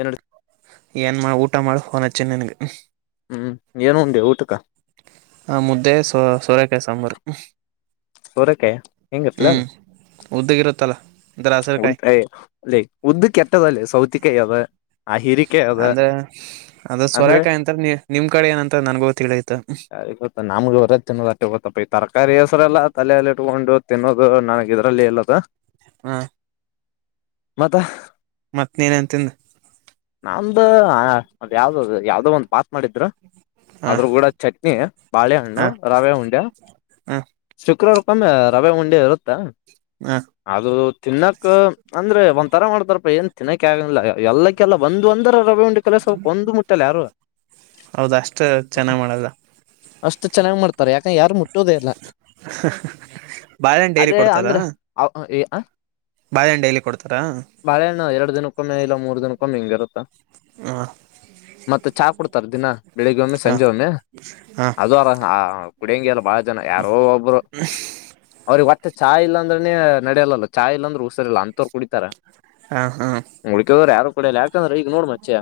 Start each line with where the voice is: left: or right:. left: ಏನ್
right: ಏನ್ ಮಾ ಊಟ್ ಊಟ ಮಾಡಿ ಫೋನ್ ಹಚ್ಚಿನ್ ನಿನಗ್.
left: ಹ್ಮು ಏನೋ ಆವಂದ್ ಊಟುಕ್.
right: ಆ ಮುದ್ದೆ ಸೋ ಸೋರೆಕಾಯಿ ಸಾಂಬಾರು.
left: ಸೋರೆಕಾಯ್ ಹೆಂಗಿರತ್ಲೆ ಅದ್
right: ಹ್ಮ್ ಉದ್ದಗಿರುತ್ತಲ್ಲ ಅಂದ್ರ
left: ಏ
right: ಹಸರಕಾಯಿ
left: ಉದ್ದ ಲೇ ಉದ್ದಕ್ ಇರ್ತದಲೇ ಸೌತಿಕಾಯಿ ಅದ ಆ ಹೀರಿಕಾಯಿ ಅದ
right: ಅಂದ್ರೆ ಅದ
left: ಅಂದ್ರೆ
right: ಸೋರೆಕಾಯಿ ಅಂತಾರ ನೀ ನಿಮ್ ಕಡೆ ಏನಂತ ನನ್ಗೂ ತಿಳಿಯತ
left: ಯರಿಗ್ ಗೊತ್ತ ನಮ್ಗ್ ಅದೆ ತಿನ್ನದಟ್ಟೆ ಗೊತ್ತಪ್ಪಿ ತರಕಾರಿ ಹೆಸ್ರ್ ಎಲ್ಲ [unintelligible] ಇಟ್ಕೊಂಡು ತಿನ್ನೋದು ನನಗ್ ಇದ್ರಲ್ಲೇ ಇಲ್ಲದ.
right: ಹ್ಮ್
left: ಮತ್ತ
right: ಮತ್ತೇನೇನ್ ತಿಂದಿ.
left: ನಮ್ದೂ ಆ ಅದ್ ಯಾವ್ದ್ ಅದು ಯಾವ್ದೋ ಒಂದ್ ಬಾತ್ ಮಾಡಿದ್ರ.
right: ಹ
left: ಅದುರ್ ಗುಡ ಚಟ್ನಿ,
right: ಹ
left: ಬಾಳೆಹಣ್ಣು, ರವೆ ಉಂಡೆ.
right: ಹ
left: ಶುಕ್ರವಾರಕ್ಕೊಮ್ಮೆ ರವೆ ಉಂಡೆ ಇರುತ್ತಾ.
right: ಹ
left: ಅದು ತಿನ್ನಕ ಅಂದ್ರೆ ಒಂತರ ಮಾಡ್ತಾರಪ್ಪ ಏನ್ ತಿನ್ನಕ್ಕೆ ಆಗಂಗಿಲ್ಲಾ ಯ ಯಲ್ಲಕ್ಕೆಲ್ಲ ಬಂದು ಅಂದ [unintelligible] ಯಾರು.
right: ಹೌದ ಅಷ್ಟ ಚೆನ್ನಾಗ್ ಮಾಡಲ್ಲ
left: ಅಷ್ಟು ಚೆನ್ನಾಗಿ ಮಾಡ್ತರೆ ಯಾಕ ಯಾರು ಮುಟ್ಟೋದೇ ಇಲ್ಲ.
right: ಬಾಳೆಹಣ್ಣ್ ಡೇಲಿ ಕೊಡ್ತಾರಾ.
left: ಅ
right: ಬಾಳೆಹಣ್ಣ್ ಡೇಲಿ ಕೊಡ್ತಾರಾ.
left: [unintelligible] ದಿನಕ್ಕೊಮ್ಮೆ ಇಲ್ಲ ಮೂರ್ ದಿನಕ್ಕೊಮ್ಮೆ ಹಿಂಗರುತ್ತ.
right: ಅ
left: ಮತ್ತೆ ಚಾ ಕುಡ್ತಾರ ದಿನ. ಬೆಳಿಗ್ಗೆ ಒಮ್ಮೆ
right: ಹ
left: ಸಂಜೆ ಒಮ್ಮೆ
right: ಹ
left: ಅದು ಅರ ಕುಡಗೆಲ್ಲ ಬ [unintelligible] ಜನ ಯಾರೋ ಒಬ್ರು
right: ಹ್ಮ್ [unintelligible]
left: ವತಟ್ಟ್ ಚಾ ಇಲ್ಲಾಂದ್ರನೇ ನಡೆಯಲ್ಲಲಾ ಚಾ ಇಲ್ಲ ಅಂದ್ರ ಉಸರಿ ಇಲ್ಲ ಅಂತವ್ರು ಕುಡಿತಾರ.
right: ಹ ಹ
left: ಉಲಕಿದಾವ್ರ ಯಾರು ಕಡಿಯಲ್ಲ ಯಾಕಂದ್ರೆ ಈಗ ನೋಡ್ ಮಚ್ಚಿ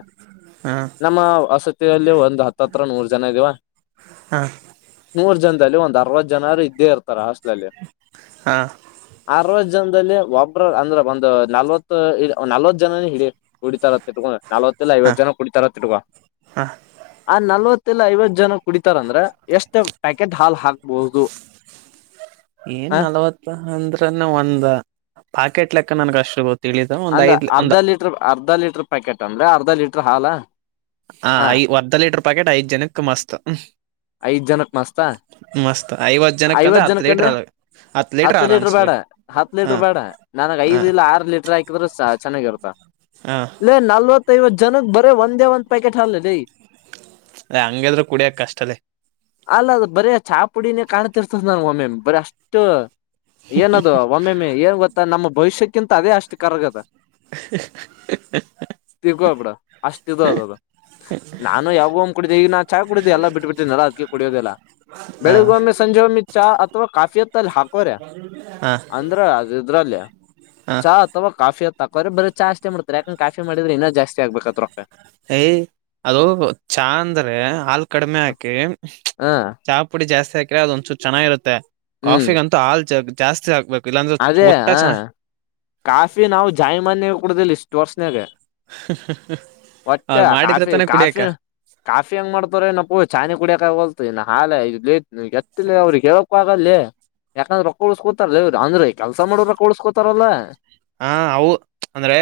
right: ಹ
left: ನಮ್ಮ ವಸತಿಯಲ್ಲಿ ಒಂದ್ ಹತ್ತತ್ರ ನೂರ್ ಜನ ಇದಿವ
right: ಹ
left: ನೂರ್ ಜನ ಎಲ್ಲೋ ಒಂದ್ ಅರವತ್ತು ಜನಾರೇ ಇದ್ದೇ [unintelligible] [unintelligible]
right: ಹ
left: ಒಬ್ಬ್ರ ಅಂದ್ರ ಒಂದ್ ನಾಲ್ವತ್ ಈಗ್ ಒಂದ್ ನಾಲ್ವತ್ ಜನಾನ ಹಿಡಿ ಕುಡಿತಾರ ಅತ್ ಇಟ್ಕೋ ನಲ್ವತ್ತಲ್ಲ
right: ಹ
left: ಐವತ್ತು ಜನ ಕುಡಿತಾರ ತಿಡ್ಗ
right: ಹ
left: ಆ ನಲ್ವತ್ ಮಲ್ಲ ಐವತ್ತು ಜನ ಕುಡಿತಾರ ಅಂದ್ರೆ ಎಷ್ಟ ಪ್ಯಾಕೆಟ್ ಹಾಲ್ ಹಾಕ ಬೋದು [unintelligible]
right: ಏನ್ ನಲ್ವತ್ತ ಅಂದ್ರನ ಒಂದ ಪಾಕೆಟ್ ಲೆಕ್ಕ ನನ್ಗ್ ಅಷ್ಟು ಗೊತ್ತು
left: ಅಂದ್ರ ಅರ್ಧ ಲೀಟರ್ ಅರ್ಧ ಲೀಟರ್ ಪ್ಯಾಕೆಟ್ ಅಂದ್ರೆ ಅರ್ಧ ಅರ್ಧ ಲೀಟರ್ ಹಾಲ
right: ಹಾ
left: ಹ
right: ಐ ಅರ್ಧ ಲೀಟರ್ ಪ್ಯಾಕೆಟ್ ಐದು ಜನಕ್ ಮಸ್ತ್
left: ಐದ ಜನಕ್ ಮಸ್ತ
right: ಮಸ್ತ್ ಐವತ್
left: ಐವತ್
right: ಹತ್ತು
left: ಜನಕ್
right: ಲೀಟರ್
left: ಅಂದ್ರೆ
right: ಅ
left: ಹತ್ ಲೀಟರ್ ಬೇಡ ಹತ್
right: ಹ
left: ಲೀಟರ್ ಬೇಡ ನನಗೆ
right: ಹ
left: ಐದ್ ಇಲ್ಲ ಆರು ಲೀಟ್ರ ಹಾಕಿದ್ರ ಚೆನ್ನಾಗಿರ್ತ
right: ಹ
left: ಲೆ ನಲ್ವತ್ ಐವತ್ತು ಜನಕ್ ಬರೇ ಒಂದೇ ಒಂದ್ ಪ್ಯಾಕೆಟ್ ಹಾಲ ರೈ
right: ಅದ ಹಂಗಾದ್ರರು ಕುಡಿಯಕ್ ಕಷ್ಟ ಅದೇ
left: ಅಲ್ಲ ಅದ ಬರ ಚಾ ಪುಡಿನೇ ಕಾಣ್ತಿರ್ತದ ನಾ ಒಮ್ಮೆ ಬರಿ ಅಷ್ಟ ಏನದು ಒಮ್ಮೆಮ್ಮೆ ಏ ಗತ್ತ ನಮ್ಮ ಭವಿಷ್ಯಕ್ಕಿಂತ ಅದೇ ಅಷ್ಟು ಕರಗದ [unintelligible] ತಿರ್ಕೋ ಬಿಡ ಅಷ್ಟ ಅದ ಅದು ನಾನು ಯಾವೋ ಒಂದ್ ಕುಡಿದ್ದ ಈಗ ನಾ ಚಾಯ್ ಕುಡಿದ್ದ ಎಲ್ಲ ಬಿಟ್ಬಿಟ್ಟಿ ನಡದಕ ಕುಡಿಯೋದಿಲ್ಲ
right: ಹ
left: ಬೆಳಗ್ ಒಮ್ಮೆ ಸಂಜೆ ಒಮ್ಮೆ ಚಾ ಅಥವಾ ಕಾಫಿ ಹತ್ತ ಅಲ್ಲಿ ಹಾಕೋರೆ
right: ಹ
left: ಅಂದ್ರ ಅ ಇದ್ರಲ್ಲಿ
right: ಹ
left: ಚಾ ಅಥವಾ ಕಾಫಿ ಹತ್ತ ತಕೋರ ಬ್ರ ಚಾಷ್ಟೇ ಮಾಡತಾರೆ ಯಕಂದ ಕಫಿ ಮಾಡಿದ್ರ ಇನ್ನೂ ಜಾಸ್ತಿ ಆಬೇಕು
right: ಏಯ ಅದು ಚಾ ಅಂದ್ರೆ ಹಾಲು ಕಡಿಮೆ ಹಾಕಿ
left: ಹ
right: ಚಾ ಪುಡಿ ಜಾಸ್ತಿ ಹಾ [unintelligible] ಕೆ ಅದ ಒಂದಸ ಚೆನ್ನಾಗಿರುತ್ತೆ
left: ಹ್ಮ್
right: ಕಾಫಿಗಂತ ಹಾಲು ಜಗ್ ಜಾಸ್ತಿ ಆಗ್ಬೇಕು
left: ಅದೇ ಕಾಫಿ ನಾವು ಜಾಯಮಾನ್ಯ ಕುಡುದಲ್ಲಿ ಇಷ್ಟ ವರ್ಷನಾಗ ಒಟ್ಟೆ
right: ಅವ್ರು ಮಾಡಿದ್ರೆ
left: ಕಾಫಿ
right: ತಾನೇ ಕುಡಿಯಕ
left: ಕಾಫಿ ಕಾಫಿ ಹೆಂಗ್ ಮಾಡ್ತಾರ ಏನ ಪೂ ಚಾನ ಕುಡಿಯೋಕ್ ಆಗೋಯ್ತು ಹಾಲೇ ಇದು ಲೇಟ್ ಎತ್ತಿಲ್ಲ ಅವ್ರಿಗೆ ಕ ಹೇಳಕ್ ಆಗಲ್ಲಿ ಯಾಕಂದ್ರೆ ರೊಕ್ಕ ಉಳಸ್ಕೊತಾರಲ ಇ್ರು ಅಂದ್ರೆ ಕೆಲ್ಸ ಮಾಡೋರ ರೊಕ್ಕಾ ಉಳ್ಸ್ಕೊತರಲ್ಲ
right: ಹಾ ಅವು ಅಂದ್ರೆ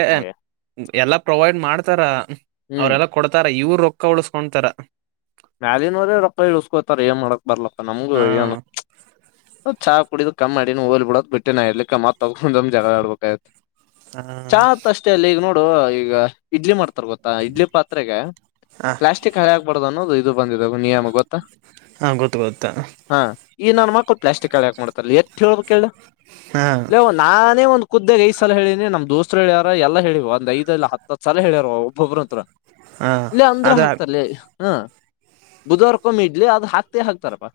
right: ಎಲ್ಲಾ ಪ್ರೊವೈಡ್ ಮಾಡ್ತಾರ
left: ಹ್ಮ್
right: ಅವರೆಲ್ಲ ಕೊಡ್ತಾರೆ ಇವರು ರೊಕ್ಕ ಉಳಸ್ಕೊತಾರ
left: ಮ್ಯಾಲಿನವರೆ ರೊಕ್ಕಾ ಇಳಸ್ಕೋತಾರ ಏನ್ ಮಾಡಕ್ ಬರ್ಲಪ್ಪ ನಮ್ಗೂ
right: ಹಾ
left: ಏನು ಚಾ ಕುಡಿದ ಕಮ್ಮ ಮಾಡೀನಿ ಹೋಲ್ ಬಿಡ ಅತ ಬಿಟ್ಟಿನನ ಇರ್ಲಿ ಮತ್ತ್ ತಗೊಂಡ ಜಗಳ ಆಡಬೇಕ್ತ್
right: ಹ
left: ಚಾ ಆತ್ ಅಷ್ಟೇ ಲೇ ಈಗ ನೋಡ ಈಗ ಇಡ್ಲಿ ಮಾಡ್ತಾರೆ ಗೊತ್ತಾ ಇಡ್ಲಿ ಪಾತ್ರೆಗೆ
right: ಹ
left: ಪ್ಲಾಸ್ಟಿಕ್ ಹಳೆ ಆಗ್ಬಾರ್ದದು ಅನ್ನೋದು ಬಂದಿದಿಯಮ ಗೊತ್ತಾ
right: ಹಾ ಗೊತ್ತು ಗೊತ್ತ
left: ಹಾ ಈ ನಾನ ಮಕ್ಕಳು ಪ್ಲಾಸ್ಟಿಕ್ ಹಾಳಿ ಹಾಕ್ ಮಾಡ್ತ ಎ ಚೋ ಕೇಳ
right: ಹಾ
left: ಲೇ ನಾನೇ ಒಂದು ಖುದ್ದಾಗ್ ಐದ್ ಸಲ ಹೇಳಿನಿ ನಮ್ ದೋಸ್ರು ಹೇಳ್ಯಾರ ಎಲ್ಲ ಹೇಳಿವವ ಒಂದ್ಐದ ಇಲ್ಲ ಹತ್ತು ಹತ್ತ ಸಲ ಹೇಳ್ಯಾರ ಒಬ್ಬೊಬ್ಬ್ರತ್ರ
right: ಹಾ
left: ಲೇ ಅಂದ್ರು
right: ಅದ
left: ಹಾಕ್ತಾರ್ ಲೇ ಹಾ ಬುಧವರ್ಕೊಮ್ಮ್ ಇಡ್ಲಿ ಅದು ಹಾಕ್ತಿ ಹಾಕ್ತಾರಪ್ಪಾ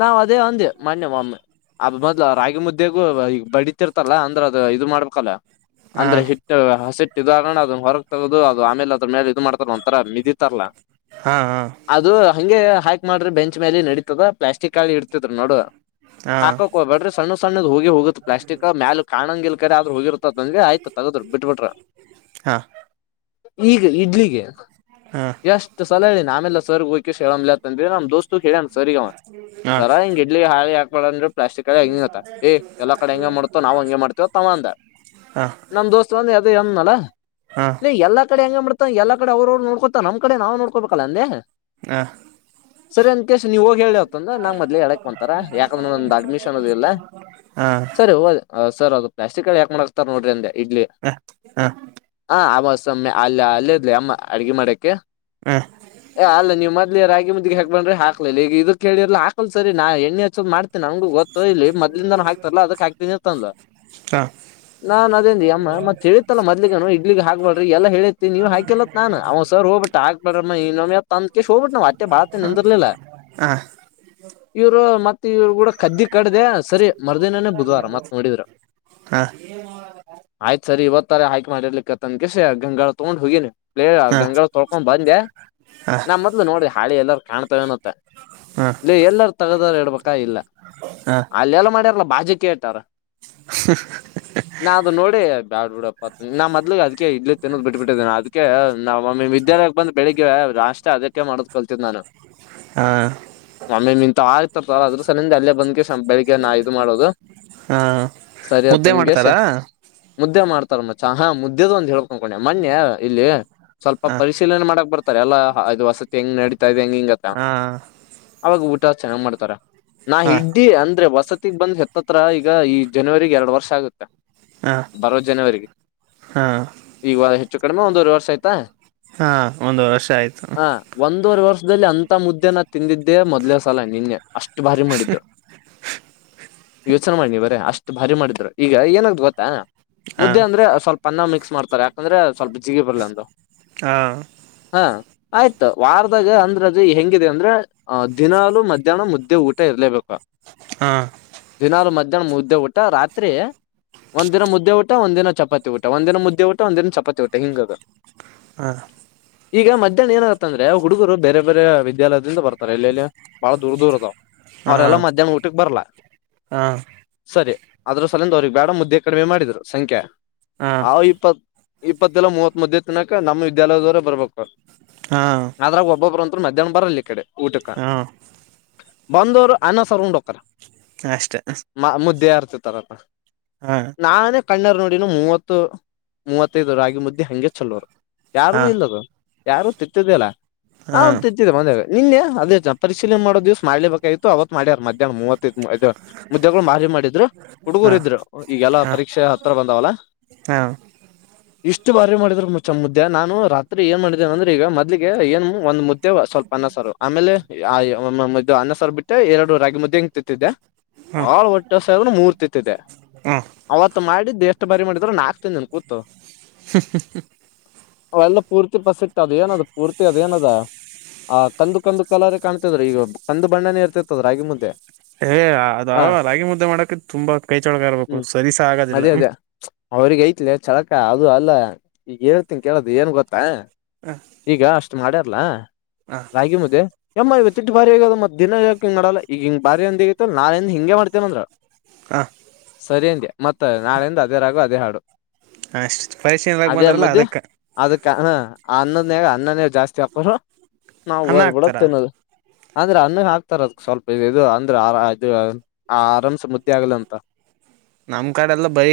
left: ನಾವ್ ಅದೇ ಅಂದೇ ಮಾನ್ಯ ಮಾೊಮ್ಮೆ ಅದರ ಬದಲು ರಾಗಿ ಮುದ್ದೆ ಈ ಬಡತಿರ್ತಲ್ಲ ಅಂದ್ರೆ ಅದು ಇದು ಮಾಡ್ಬೇಕಲ್ಲ
right: ಹಾ
left: ಅಂದ್ರೆ ಹಿಟ್ಟು ಹಸಿಟ್ಟ ಇದಗಣ ಅದನ್ ಹೊರಗೆ ತಗೋದು ಅದು ಆಮೇಲ ಅದ್ರ ಮೇಲೆ ಇ ಮಾಡತಾರ ಒಂಥರ ಮಿದಿಿತತಾರಾ
right: ಹಾ ಹಾ
left: ಅದು ಹಂಗೆ ಹಾಕ್ ಮಾಡ್ರಿ ಬೆಂಚ್ ಮೇಲೆ ನಡೀತದ ಪ್ಲಾಸ್ಟಿಕ್ ಹಾಳಿ ಇಡ್ತಿದ್ರ ನೋಡು
right: ಹಾ
left: ಹಾಕಕ್ ಹೋಗ್ಬೇಡ್ರಿ ಸಣ್ಣ ಸಣ್ಣದ ಹೋಗಿ ಹೋಗುತ್ತ ಪ್ಲಾಸ್ಟಿಕ್ ಮ್ಯಾಲ ಕಾಣಂಗಿಲ್ಲ ಹೋಗ ನಂದ್ವಿ ಆಯ್ತು ತಗದ್ ಬಿಟ್ಬಿಟ್ರ
right: ಹಾ
left: ಈಗ ಇಡ್ಲಿಗೆ
right: ಹಾ ಹಾ
left: ಎಷ್ಟು ಸಲ ಹೇಳಿ ಆಮೆಲ್ಲ ಹೋಗಕೆ ಹೇಳ್ ಅ ನಮ್ಮ ದೋಸ್ ಹೇಳಣ ಸರಿವ ಸರಾಗೆಡ್ಲಿ ಹಾ ಒಳಂದ್ರ ಪ್ಲಾಸ್ಟಿಕ್ ಕಡೆ ಹೆಂಗತ್ತ ಏ ಎಲ್ಲ ಕಡೆ ಹೆಂಗ ಮಾಡ್ತೋ ನಾವ್ ಹಂಗೆ ಮಾಡ್ತೇವ ತಂದ
right: ಹಾ ಹಾ
left: ನಮ್ ದೋಸ್ತ್ ಒಂದ ಹ ಅಲ್ಲ
right: ಹಾ
left: ನೀ ಎಲ್ಲ ಕಡೆ ಹೆಂಗ ಮಾಡ್ಡತಾ ಎಲ್ಲ ಕಡೆ ಅವ್ರ್ರು ನೋಡ್ಕೋತ ನಮ್ಮ ಕಡೆ ನಾವವು ನೋಡ್ಕೋ ಕಬೇಕ ಕಲ್ಲ ಅ
right: ಹಾ ಹಾ
left: ಸರಿ ಅಂದ ಕೇಶ ನೀವ ಹೋಗಿ ಹೇಳಿವ ಅಂದ್ರ ನಂಗ್ ಮೊದ್ಲೇ ಹೇಳಕ್ ಬಂತಾರ ಯಾಕಂದ್ರೆ ಒಂದು ಅಡ್ಮಿಶನ್ ಅದು ಇಲ್ಲ
right: ಹಾ ಹಾ
left: ಸರಿ ಹ ಸರ್ ಅ ಪ್ಲಾಟಿಕ್ ಹ ಯಾಕ್ಾಕ್ತ ನೋಡಿರಿ ಅೆ ಇಡ್ಲಿ
right: ಹಾ ಹಾ
left: ಹ ಆವಸ್ ಮ್ಮೆ ಅಲ್ಲಿ ಅಲ್ಲೇ ಇಲಿ ಅಮ್ಮ ಅಡ್ಗೆ ಮಾಡಕ್ಕೆ
right: ಹ
left: ಅಲ್ಲ ನೀವು ಮದ್ಲಿ ರಾಗಿ ಮು್ದ ಹಾಕ್ ಬ್ರ ಹಾಕ್ಲಿಲ್ಲ ಈಗ ಇದದು ಕೇಳಿರ್ಲ್ಲ ಹಾಕ್ಲ್ ಸರಿ ನಾ ಎ್ಣೆಚ್ಚೋ ಮಾಡ್ತ ನಂಗು ಗೊತ್ತ ಇಲ್ಲಿ ಮೊ್ಲಿಂದಾನ ಹಾಕ್ತಾರಲ್ಲಾ ಅದಕ್ ಹಾಕ್ತನಿ ಇರ್ತಂದ
right: ಹಾ ಹಾ ಹಾ
left: ನಾನ್ ಅದೇಂದಿ ಅಮ್ಮ ಮತ್ತತ್ ತಿಳತ್ತಲ್ಲ ಮೊದ್ಲಿಗನು ಹಾಗ್ಬ್ರಿ ಎಲ್ಲ ಹೇಳ ನೀವ ಹಾಕಲ್ಲತ್ ನಾನ್ ಅವ್ ಸರ್ ಹೋಗಬಟ್ಟ ಆ ಬರ ಮಹಿನ ಮ ತಮ ಕೆ ಶೋರ್ಟ್ಟ ಮತ್ತೆ ಭಾಗತ ನಿಂತಿರಲಿಲ್ಲ ಇವ್ರು ಮತ್ತೆ ಇವ್ರು ಕೂಡ ಕದ್ದಿ ಕಡ್ದ ಸರಿ ಮರುದಿನನ
right: ಹಾ
left: ಆಯ್ತ್ ಸರಿ ಇವತ್ತರ ಆಯ್ಕ್ ಮಾಡಿರ್ಲಿಕ್ಕತ್ತ ಅನ್ ಕಸ ಗಂಗಾ ತಗೊಂಡ್ ಹೋಗಿನಿ ಗಂಗಳ ತೊಳ್ಕೊಂಡ್ ಬಂದೆ
right: ಹಾ ಹಾ
left: ನಾ ಮೊದ್ಲು ನೋಡಿ ಹಾಳಿ ಎಲ್ಲಾರ ಕಾಣ್ತವನತ್ತ ನೀ ಎಲ್ಲಾರ ತಗದಾರ ಇಡ್ಬೇಕ ಇಲ್ಲ
right: ಹಾ
left: ಅಲ್ಲೆಲ್ಲ ಮಾಡ್ಯಾರಲ್ಲ ಬಾಜಿ ಕೇಳ್ತಾರ ನಾ ಅದು ನೋಡಿ ಬ್ಯಾಡ್ಬುಡಪ್ಪ ಮ ನಾ ಮದ್ಲಗ್ ಅದಕ ಇಲ್ಲಿೇ ತಿನ್ನೋದ್ ಬಿಟ್ಟಟ್ಬಿಟ್ಟಿದ್ದೇನೆ ಅದಕ್ಕೆ ನ ನಿಮ್ಮ ವಿದ್ಯಾಲಯಕ್ಕೆ ಬಂದ ಬೆಳಿಗ್ಗೆ ಅಷ್ಟೇ ಅದಕ್ಕೆ ಮಾಡೋದ್ ಕಲ್ತಿದ್ದ್ ನಾನು
right: ಹ
left: ಮಮ್ಮಿ ಮಂತ ಆರ್ತತಲ್ಲ ಅದ್ರ ಸಲಯಿಂದ ಅಲ್ಲೇ ಬಂದ್ ಬೆಳಗ್ಗೆಾ ಇದು ಮಾಡೋದು
right: ಹಾ
left: ಸರಿ
right: ಮುದ್ದೆ
left: ಅತ್ತನ್ಕೇಶ್
right: ಮಾಡ್ತಾರಾ
left: ಮುದ್ದೆ ಮಾಡ್ತಾರ ಮಚ್ಚ ಹಾ ಮುದ್ದೆದು ಅಂತ ಹೇಳ್ಕೊಂಡಕೊಂಡೆ ಮಣೆ ಇಲ್ಲಿ ಸ್ವಲ್ಪ
right: ಹಾ
left: ಪರಿಶೀಲನೆ ಮಾಡಕ್ ಬರ್ತಾರೆ ಎಲ್ಲಾ ಹ ಇದು ವಸ ಬೆಂಗಡಿ ಗಿಂಗಾಗ
right: ಹಾ
left: ಚೆನ್ನಾಗ ಮಾಡ್ತಾರ ನಾ
right: ಹಾ
left: ಇಡ್್ದೀ ಅಂದ್ರೆ ವಸತಿ ಗ್ ಬಂದ್ ಎತ್ತತ್ರ ಈಗ ಈ ಜನವರಿ ಎರಡ್ ವರ್ಷ ಆಗುತ್ತೆ
right: ಹಾ
left: ಬರುವೋ ಜನವರಿಗೆ
right: ಹಾ
left: ಈಗ [unintelligible] ಚಚ್ಚು ಕಡಿಮೆ ಒಂದು ವರ್ಷ ಆಯ್ತಾ
right: ಹಾ ಒಂದು ವರ್ಷ ಆಯ್ತು
left: ಹ ಒಂದು ಒಂದೂವರೆ ವರ್ಷದಲ್ಲಿ ಅಂತ ಮುದ್ದೆನ ತಿಂದಿದ್ದೆ ಮೊದುಲ್ನೆ ಸಲ ನೇನೆ ಅಷ್ಟು ಭಾರಿ ಮಾಡಿದರು ಯೋಚನೆ ಮಾಡ ನೀವರ ಅಷ್ಟು ಭಾರಿ ಮಾಡಿದ್ರು ಈಗ ಏನಾಗು ಗೊತ್ತಾ
right: ಹಾ
left: ಮುದ್ದೆ ಅಂದ್ರೆ ಸ್ವಲ್ಪ ಅನ್ನ ಮಿಕ್ಸ್ ಮಾಡ್ತಾರೆ ಯಾಕಂದ್ರೆ ಸ್ವಲ್ಪ ಚಿಗೆ ಬಾಲಂತ [unintelligible]
right: ಹಾ
left: ಹಾ ಆಯ್ತ ವಾರದಾಗ ಅಂದ್ರದು ಹೆಂಗಿದೆ ಅಂದ್ರೆ ಅ ದಿನಲು ಮಧ್ಯಾಹ್ನ ಮುದ್ದೆ ಊಟ ಇರ್ಲೇಬೇಕು [unintelligible]
right: ಹಾ
left: ದಿನಾರ ಮಜೆ [unintelligible] ಮುದ್ದೆ ಊಟ ರಾತ್ರಿ ಒಂದ ದಿನ ಮುದ್ದೆ ಊಟ ಒಂದ ದಿನ ಚಪಾತಿ ಊಟ ಒಂದಿನ ಮುದ್ದೆ ಊಟ ಒಂದಿನ ಚಪಾತಿ ಊಟ ಹಿಂಗದ
right: ಹ [unintelligible]
left: ಈಗ ಮಧ್ಯ [unintelligible] ಏನತ್ತ ಅಂದ್ರೆ ಹುಡುಗರು ಬರೆ ಬೇರೆ ವಿದ್ಯಾಲಯದಿಂದ ಬತಾರೆ [unintelligible] ರ ಎಲ್ಲಲ್ಲಿ ಬಹಳ ದೂರ ದೂರ ಅದಾವ
right: ಹಾ
left: ಅವ್ರೆಲ್ಲ
right: ಹಾ
left: ಮಧ್ಯಾಹ್ನ ಊಟಕ್ ಬರಲಾ [unintelligible] ಸರಿ ಅದ್ರ ಸಲಂದ ಅವ್ರಗ್ ಬೇಡ ಮುದ್ದೆ ಕಡಿಮೆ ಮಾಡಿದ್ರು ಸಂಖ್ಯೆ
right: ಹಾ
left: ಹ ಇಪ್ಪತು ಇಪ್ಪತ್ತಲ್ಲಾ ಮೂವತ್ ಮಧ್ಯದ ತನಕ ನಮ್ಮ ವಿದ್ಯಾಲಯದವರೇ ಬರ್ಬೇಕು
right: ಹಾ
left: ಆದದ್ರಾಗ ಒಬ್ಬೊಬ್ಬರುಂತ [unintelligible] ಮಧ್ಯಾಹ್ನ ಬರಲ ಈ ಕಡೆ ಊಟಕ
right: ಹಾ
left: ಬಂದರು ಆನ ಸಾರು ಉಂಡು ಒಕೆರೆ
right: ಅಷ್ಟೇ
left: ತಾರಪ್ಪ ನಾ ಅ [unintelligible] ಕಣ್ಣರು ನೋಡಿನ ಮೂವತ್ತು ಮೂವತ್ತೈದು ರಾಗಿ ಮುದ್ದಿ ಹಂಗೆ ಚಲೋರು ಯಾರ
right: ಹಾ
left: ಇಲ್ಲದು ಯಾರು ತತ್ತಿದಿಲ್ಲ ನಾ
right: ಹಾ
left: ತತ್ತಿದಿಲ್ಲ ಮಂದೇ ನಿನ್ನೆ ಅದೇ ಜನ ಪರಿಶೀಲನೆ ಮಾಡೋ ದಿವಸ ಮಾಡಲಬೇಕಾಗಿತ್ತು ಅವತ್ ಮಾಡ್ಯ ಮಧ್ಯಾಹ್ನ ಮೂವತ್ತು ಮುದ್ದೆಗಳು ಮಾರಿ ಮಾಡಿದ್ರು
right: ಹಾ
left: ಹುಡುಗರ ಇದ್ರು ಈಗೆಲ್ಲ
right: ಹಾ
left: ಪರೀಕ್ಷೆ ಹತ್ರ ಬಂದಾವಲ್ಲ
right: ಹಾ
left: [unintelligible] ಇಷ್ಟು ಬಾರಿ ಮಾಡಿದ್ ಮಾಚ ಮುದೇ ನಾನು ರಾತ್ರಿ ಏನ್ ಮಾಡ [unintelligible] [inaudible] [unintelligible] ಈಗ ಮದ್ಲೀಗೆ ಏನ್ ಒಂದ್ ಮುದ್ದೆ ಸ್ವಲ್ಪ ಅನ್ನಸಾರು ಆಮೇಲೆ ಇದು ಅನ್ನ ಸವರ್ ಬಿಟ್ಟ ಎರಡು ರಾಗಿ ಮುದ್ದೆ ಹಂಗಂತತ್ತಿದ್ದಿದೆ
right: ಹಾ
left: ಬಾಳ ಹೊಟ್ಟೆ ಹೊಸ ಆದ್ರು ಮೂರ್ ತಿಂತಿದೆ
right: ಹಾ
left: ಅವತ್ ಮಾಡಿ ದೇಷ್ಟ ಬಾರಿ ಮಾಡಿದ್ರರು ನಾಕ್ು ತಿಿಂದನ್ ಕೂತು ಅವೆಲ್ಲ ಪೂರ್ತಿ ಪಸ ಅದ ಏನದು ಪೂರ್ತಿ ಅದ ಏನದ ಆ ಕಂದು ಕಂದು ಕಲರ್ ಕಾಣತಿದ್ರ ಈಗ ಕಂದು ಬಣ್ಣನೇ ಇರ್ತಿತದ್ರ ರಾಗಿ ಮುಂದೆ
right: ಏ ಅದ ರಾಗಿ ಮುದ್ದೆ ಮಾಡಕ ತುಂಬಾ ಕೈ ಚೊಳಗ ಇರ್ಬೇಕು
left: ಹ್ಮ್
right: ಸರಿಸ ಆಗೋದಿಲ್ಲ
left: ಅದೇ
right: ಹ
left: ಅದೇ
right: [unintelligible]
left: ಅವ್ರಿಗೆ ಐತ್ ಚಳಕ ಅದು ಅಲ್ಲ ಈಗ ಹೇಳ್ತೀನ್ [unintelligible] ಕೇಳದು ಏನ್ ಗೊತ್ತಾ ಈಗ ಅಷ್ಟ [unintelligible] [unintelligible] ಅಷ್ಟ ಮಾಡ್ಯಾರಲ್ಲಾ
right: ಹ
left: ರಾಗಿ ಮುದೆ ಎಮ್ಮ ಇವತ್ತು ಇ ಬಾರಿ ಆಗದ ಮ ದಿನ ಯಕಂಗಡಲ್ಲ ಈಗಿಂಗ ಬಾರಿ ಒಂದ ಆಗೈತೆ ನಳೆಿಂದ ಹಿಂಗಗೆ ಮಾಡ್ತೇನ ಅಂದ್ರ
right: ಹ
left: ಸರಿೇಂತೆಯಾ ಮತ್ತೆಳಿಂದ ಅದೇ ರಾಗು ಅದೇ ಹಾು
right: ಅಷ್ಟ ಪರಿಶೀಲನಾಗ
left: ಆ
right: ಬಂದಾರಲ್ಲ
left: ಮದಿ
right: ಅದಕ್ಕೆ
left: ಅದಕ್ಕೆ ಹ ಆ ಅನ್ನದನ್ಯಾಗ ಅನ್ನನೇ ಜಾಸ್ತಿ ಹಾಕರು ನಾವವು ಬ
right: ಅನ್ನ ಹಾಕ್ತಾರ
left: ಬಿಡಕ್ತೇನೋದು ಅಂದ್ರೆ ಅನ್ನ ಹಾಕ್ತಾರ ಅದ ಸ್ವಲ್ಪ ಇ ಇದು ಅಂದ್ರೆ ಆರ ಇದು ಆರಾಮ್ಸ ಮುದ್ದ ಆಗ್ಲಂತ
right: ನಮ್ ಕಾರ್ಡೆ ಎಲ್ಲ ಬೈ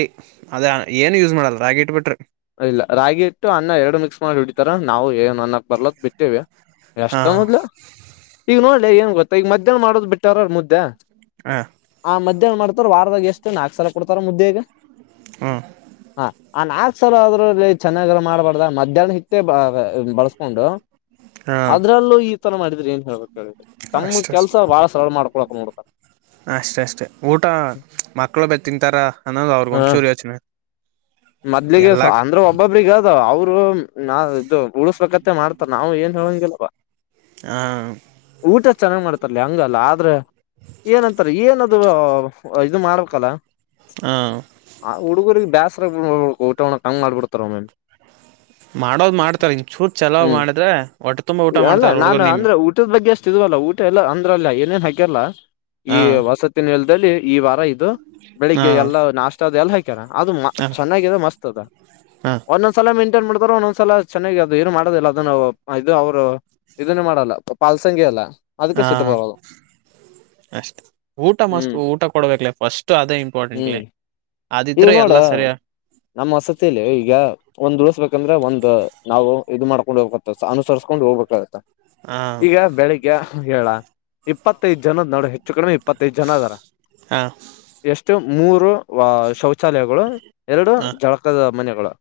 right: ಅದೇ ಏನು ಯೂಸ್ ಮಾಡಲ್ಲ ರಾಗಿ ಇಟ್ಬಿಟ್ರಿ
left: ಇಲ್ಲ ರಾಗಿ ಇಟ್ಟು ಅನ್ನ ಎರಡು ಮಿಕ್ಸ್ ಮಾಡಿ ಹಡಿತಾರ ನಾವು ಏನ್ ಅನ್ನಕ್ ಬರ್ಲದ ಬಿಟ್ಟೇವಿ
right: ಹಾ
left: ಎಷ್ಟ ಮೊದ್ಲು ಈಗ ನೋ ಇಲ್ಲ ಏನ್ ಗೊತ್ತಾ ಈ ಮಧ್ಯಾಹ್ನ ಮಾಡೋದು ಬಿಟ್ಟಾರ ಮುದ್ದೆ
right: ಹ
left: ಮ್ಯಾಹ್ ಮಾಡ್ತಾರ ವಾರದಾಗ ಎಷ್ಟು ನಾಕ ಸಲ ಕೊಡ್ತಾರ ಮುದ್ದೆಗೆ
right: ಹಾ
left: ಹ ನಾ ಸರ್ ಅದ್ರಲ್ಲಿ ಚೆನ್ನಾಗಲ್ಲ ಮಾಡ್ಬಾರ್ದ ಮಧ್ಯಾಹ್ನ ಹಿಕ್ಕೇ ಬಳಸ್ಕೊಂಡು ಅದರಲ್ಲೂ ಈ ಉರ ಮಾಡಿದ್ರ ಏನ್ ಹು
right: ಅಷ್ಟೇ ಅಷ್ಟ
left: ಮಾಡ್ಕೊಳಕ್ ನೋಡ್ತಾರ
right: ಅಷ್ಟೇ ಅಷ್ಟೇ ಊಟ ಮಕ್ಕಳು ಬೆ ತಿಂತಾರ ಅನ್ನೋದು ಅವ್ರಗ ಒಂಚೂರು ಯೋಚನೆ
left: ಇ
right: ಎಲ್ಲ
left: ಅ್ರ ಒಬ್ಬೊಬ್ರಿಗೆಗ ಅವರು ನಾ ಇದು ಉ ಮಾಡ್ತಾರೆ ನಾವು ಏನ್ ಹೇಳಂಗಿಲ್ಲವಾ
right: ಹ
left: ಊಟ ಚೆನ್ನಾಗ್ ಮಾಡ್ತರ್ಲೆ ಹಂಗಲ್ಲ ಆದ್ರ ಏನಂತಾರ ಏನದು ಇದು ಮಾಡ್ಬೇಕಲ್ಲ
right: ಹ
left: ಹ ಹುಡಗುರಗೆ ಗ ಬ್ಯಾಸರ ಹಗ್ ನೋಡಕ್ ಮಾಡಬಿಡಂತಾರ್ ಒಮೋಮೆ
right: ಮಾಡೋದ್ ಮಾಡ್ತಾರ ಚೂರ್ ಚಲೋ
left: ಹ್ಮ್
right: ಮಾಡಿದ್ರೆ ಹೊಟ್ಟ ತುಂಬಾ ಊಟ ಮಾಡ್ತಾರ ಹುಡ್ಗರು ನಿಮ್
left: ಇದ್ವಲ್ಲ ಊಟ ಎಲ್ಲಾ ಅಂದ್ರಲ್ಲ ಏನೇನ್ ಹಾಕ್ಯಾರಲ್ಲ ಈ
right: ಹಾ
left: ವಸತಿನಲ ಈ ವಾರ ದು
right: ಹಾ
left: ಬೆಳಿಗ್ಗೆ ಎಲ್ಲಾ ನಾಷ್ಟದ್ ಎಲ್ಲ ಹಾಕಿ ಅದು
right: ಹ
left: ಚೆನ್ನರ್ ಮಸ್ತ್
right: ಹ
left: ಓದೋದ್ಸಲ ಮೈಂಟೈನ್ ಮಾಡತಾರ ಒಂದೊಂದ್ಸಲ ಚೆನ್ನಾಗ್ಲೇತರ ಅದು ಅವರು ಮಾಡೋದಿಲ್ಲ ಅದನ್ನು ಇದು ಅವ್ರು ಇದನ್ನೇ ಮಾಡಲ್ಲ ಪಾಲ್ಸಂಗಿ ಅಲ್ಲ ಅದಕ್ಕೆ
right: ಹಾ
left: ಸಿಟ್ಟು ಬರೋದು
right: ಅಷ್ಟೇ ಊಟ ಮಸ್ತ್
left: ಹ್ಮ್
right: ಊಟ ಕೊಡ್ಬೇಕಲೇ ಫಸ್ಟ್ ಅದೇ
left: ಹ್ಮ್
right: ಇಂಪಾರ್ಟೆಂಟ್ಲಿ
left: ಈಗ
right: ಅದಿದ್ರೆ
left: ನೋಡ
right: ಎಲ್ಲಾ ಸರಿಯ
left: ನಮ್ಮ್ ವಸತಿಲಿ ಈಗ ಒಂದ್ ಉಳಸಬೇಕಾದ್ರೆ ಒಂದ ನಾವು ಇದನ್ಮಾಡಬೇಕು ಈಗ ಅನಸರಿಕೋದು ಹೋಗ್ಬೇಕಾಗತ್ತಾ
right: ಹಾ
left: ಈಗ ಬೆಳಿಗ್ಗೆ ಏಳ ಇಪ್ಪತ್ತೈದು ಜನರನೋಡ್ ಹೆಚ್ಚು ಕಡಿಮೆ ಇಪ್ಪತ್ತೈದು ಜನ ಅದಾರಾ
right: ಹಾ
left: ಎಷ್ಟು ಮೂರು ವಾ ಶೌಚಾಲಯಗಳು ಎರಡು
right: ಹ
left: ಜಳಕದ ಮನೆಗಳು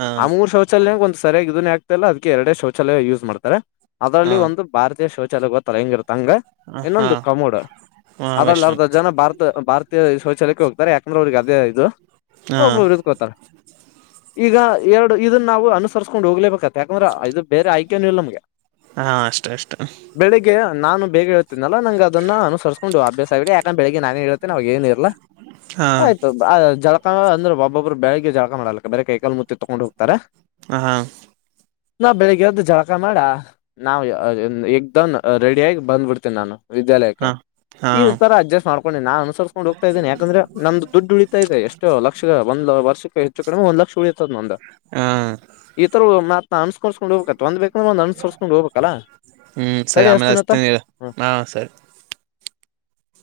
right: ಹಾ
left: ಆ ಮೂರ ಶೌಚಾಲಯ ಓದ ಸರಿಯಾಗಿ ಇದನ್ನ್ ಆಗ್ತ ಇಲ್ಲ ಅದಕ್ಕೆ ಎರಡ ಶೌಚಾಲಯ ಯೂಸ್ ಮಾಡ್ತಾರೆ ಅದರಲ್ಲಿ ಒಂದ
right: ಹಾ
left: ಭಾರತ ಶೌಚಾಲಯ ಹೇಗ್ ಇರುತ್ತೆ ಹಂಗ್
right: ಹಾ
left: ಇನ್ನೊಂದು ಕಮೋಡ
right: ಹಾ
left: ಅದ್ರಲ್ಲಿ
right: ವೈಷ್ಣ
left: ಅರ್ಧ ಜನ ಭಾರತ ಭಾರತೀಯ ಶೌಚಾಲಯಕ್ಕೆ ಹೋಗ್ತಾರೆ ಯಾಕಂದ್ರೆ ಅವ್ರಿಗೆ ಅದೇ
right: ಹಾ
left: ಒಬ್ಬ ಉರ್ಕೋತಾನೆ ಈಗ ಎರಡ ಇದನ್ನ ನಾವು ಅನುಸರಿಸ್ಕೊಂಡು ಹೋಗ್ಲೇಬೇಕಾಗ್ತದೆ ಯಾಕಂದ್ರೆ ಇದು ಬೇರೆ ಆಯ್ಕೆನೇ ಇಲ್ಲ ನಮ್ಗೆ
right: ಹಾ ಅಷ್ಟೇ ಅಷ್ಟೇ
left: ಬೆಳಿಗ್ಗೆ ನಾನು ಬೇಗ ಹೇಳೇಳ್ತೇನಲ್ಲ ನಂಗ ಅದನ್ನ ಅನುಸರಿಸಸ್ಕೊಂಡ ಅಭ್ಯಾಸ ಆಗಿದೆ ಯಾಕಾದ್ರೆ ಬೆಳಗ್ಗೆ ನಾನೇ ಏಳತೇನಿ ಅವಾಗ ಏನು ಇರ್ಲ
right: ಹಾ
left: ಆಯತು ಆಯ್ತು ಜಳಕ ಅಂದ್ರೆ ಒಬ್ಬಬ್ರು ಬೆಳಗೆ ಜಳಕಾ ಮಾಡಲಾ ಬೇಗೆ ಕೈ, ಕಾಲ ಮೋಕಾ ತೋಳಕೋಡ್ ಹೋಗ್ತಾರೆ
right: ಹಾಂ
left: ನಾ ಬೆಳಿಗ್ಗೆ ಎದ್ದ ಜಳಕಾ ಮಾಡಿ ಆ ನಾವು ಎಗ್ದನ್ ರೆಡಿಯಾಗಿ ಬಂದ್ಬಿಡ್ತೀನಿ ನಾನು ವಿದ್ಯಾಲಯಕ್ಕೆ
right: ಹಾ ಹಾ
left: ಈ ತರಾ ಅಡ್ಜಸ್ಟ್ ಮಾಡಕೋಡು ಅನುಸರಿಸಕೊಂಡ ಹೋಗ್ತಾ ಇದ್ದೇನೆ ಯಾಕಂದ್ರೆ ನದ್ದು ದುಡ್ಡು ಉಳ ದೆ ಎಷ್ಟು ಲಕ್ಷ ಒಂದ್ ವರ್ಷಕ್ಕೆ ಹೆಚ್ಚು ಕಡಿಮೆ ಒಂದ್ ಲಕ್ಷ ಉಳಿಯತದ ನೊಂದು
right: ಹಾ
left: ಈತರ ಕನ್ಸ್ಕೊ್ಕೊಂಡ ಹಬೇಕ ತೊಂದ್ ಬೇಕು ಅನ್ ಸರ್ಸ್ಕೊಂಡು ಹೋಗ್ಬೇಕಲ್ಲ
right: ಹ್ಮ್ ಸರಿ
left: ತಡೆ
right: ಆಮೇಲೆ
left: ಹಸ್ತೀನತ್ತ
right: ಹಚ್ತೀನಿ ಇರು
left: ಹಾ
right: ಸರಿ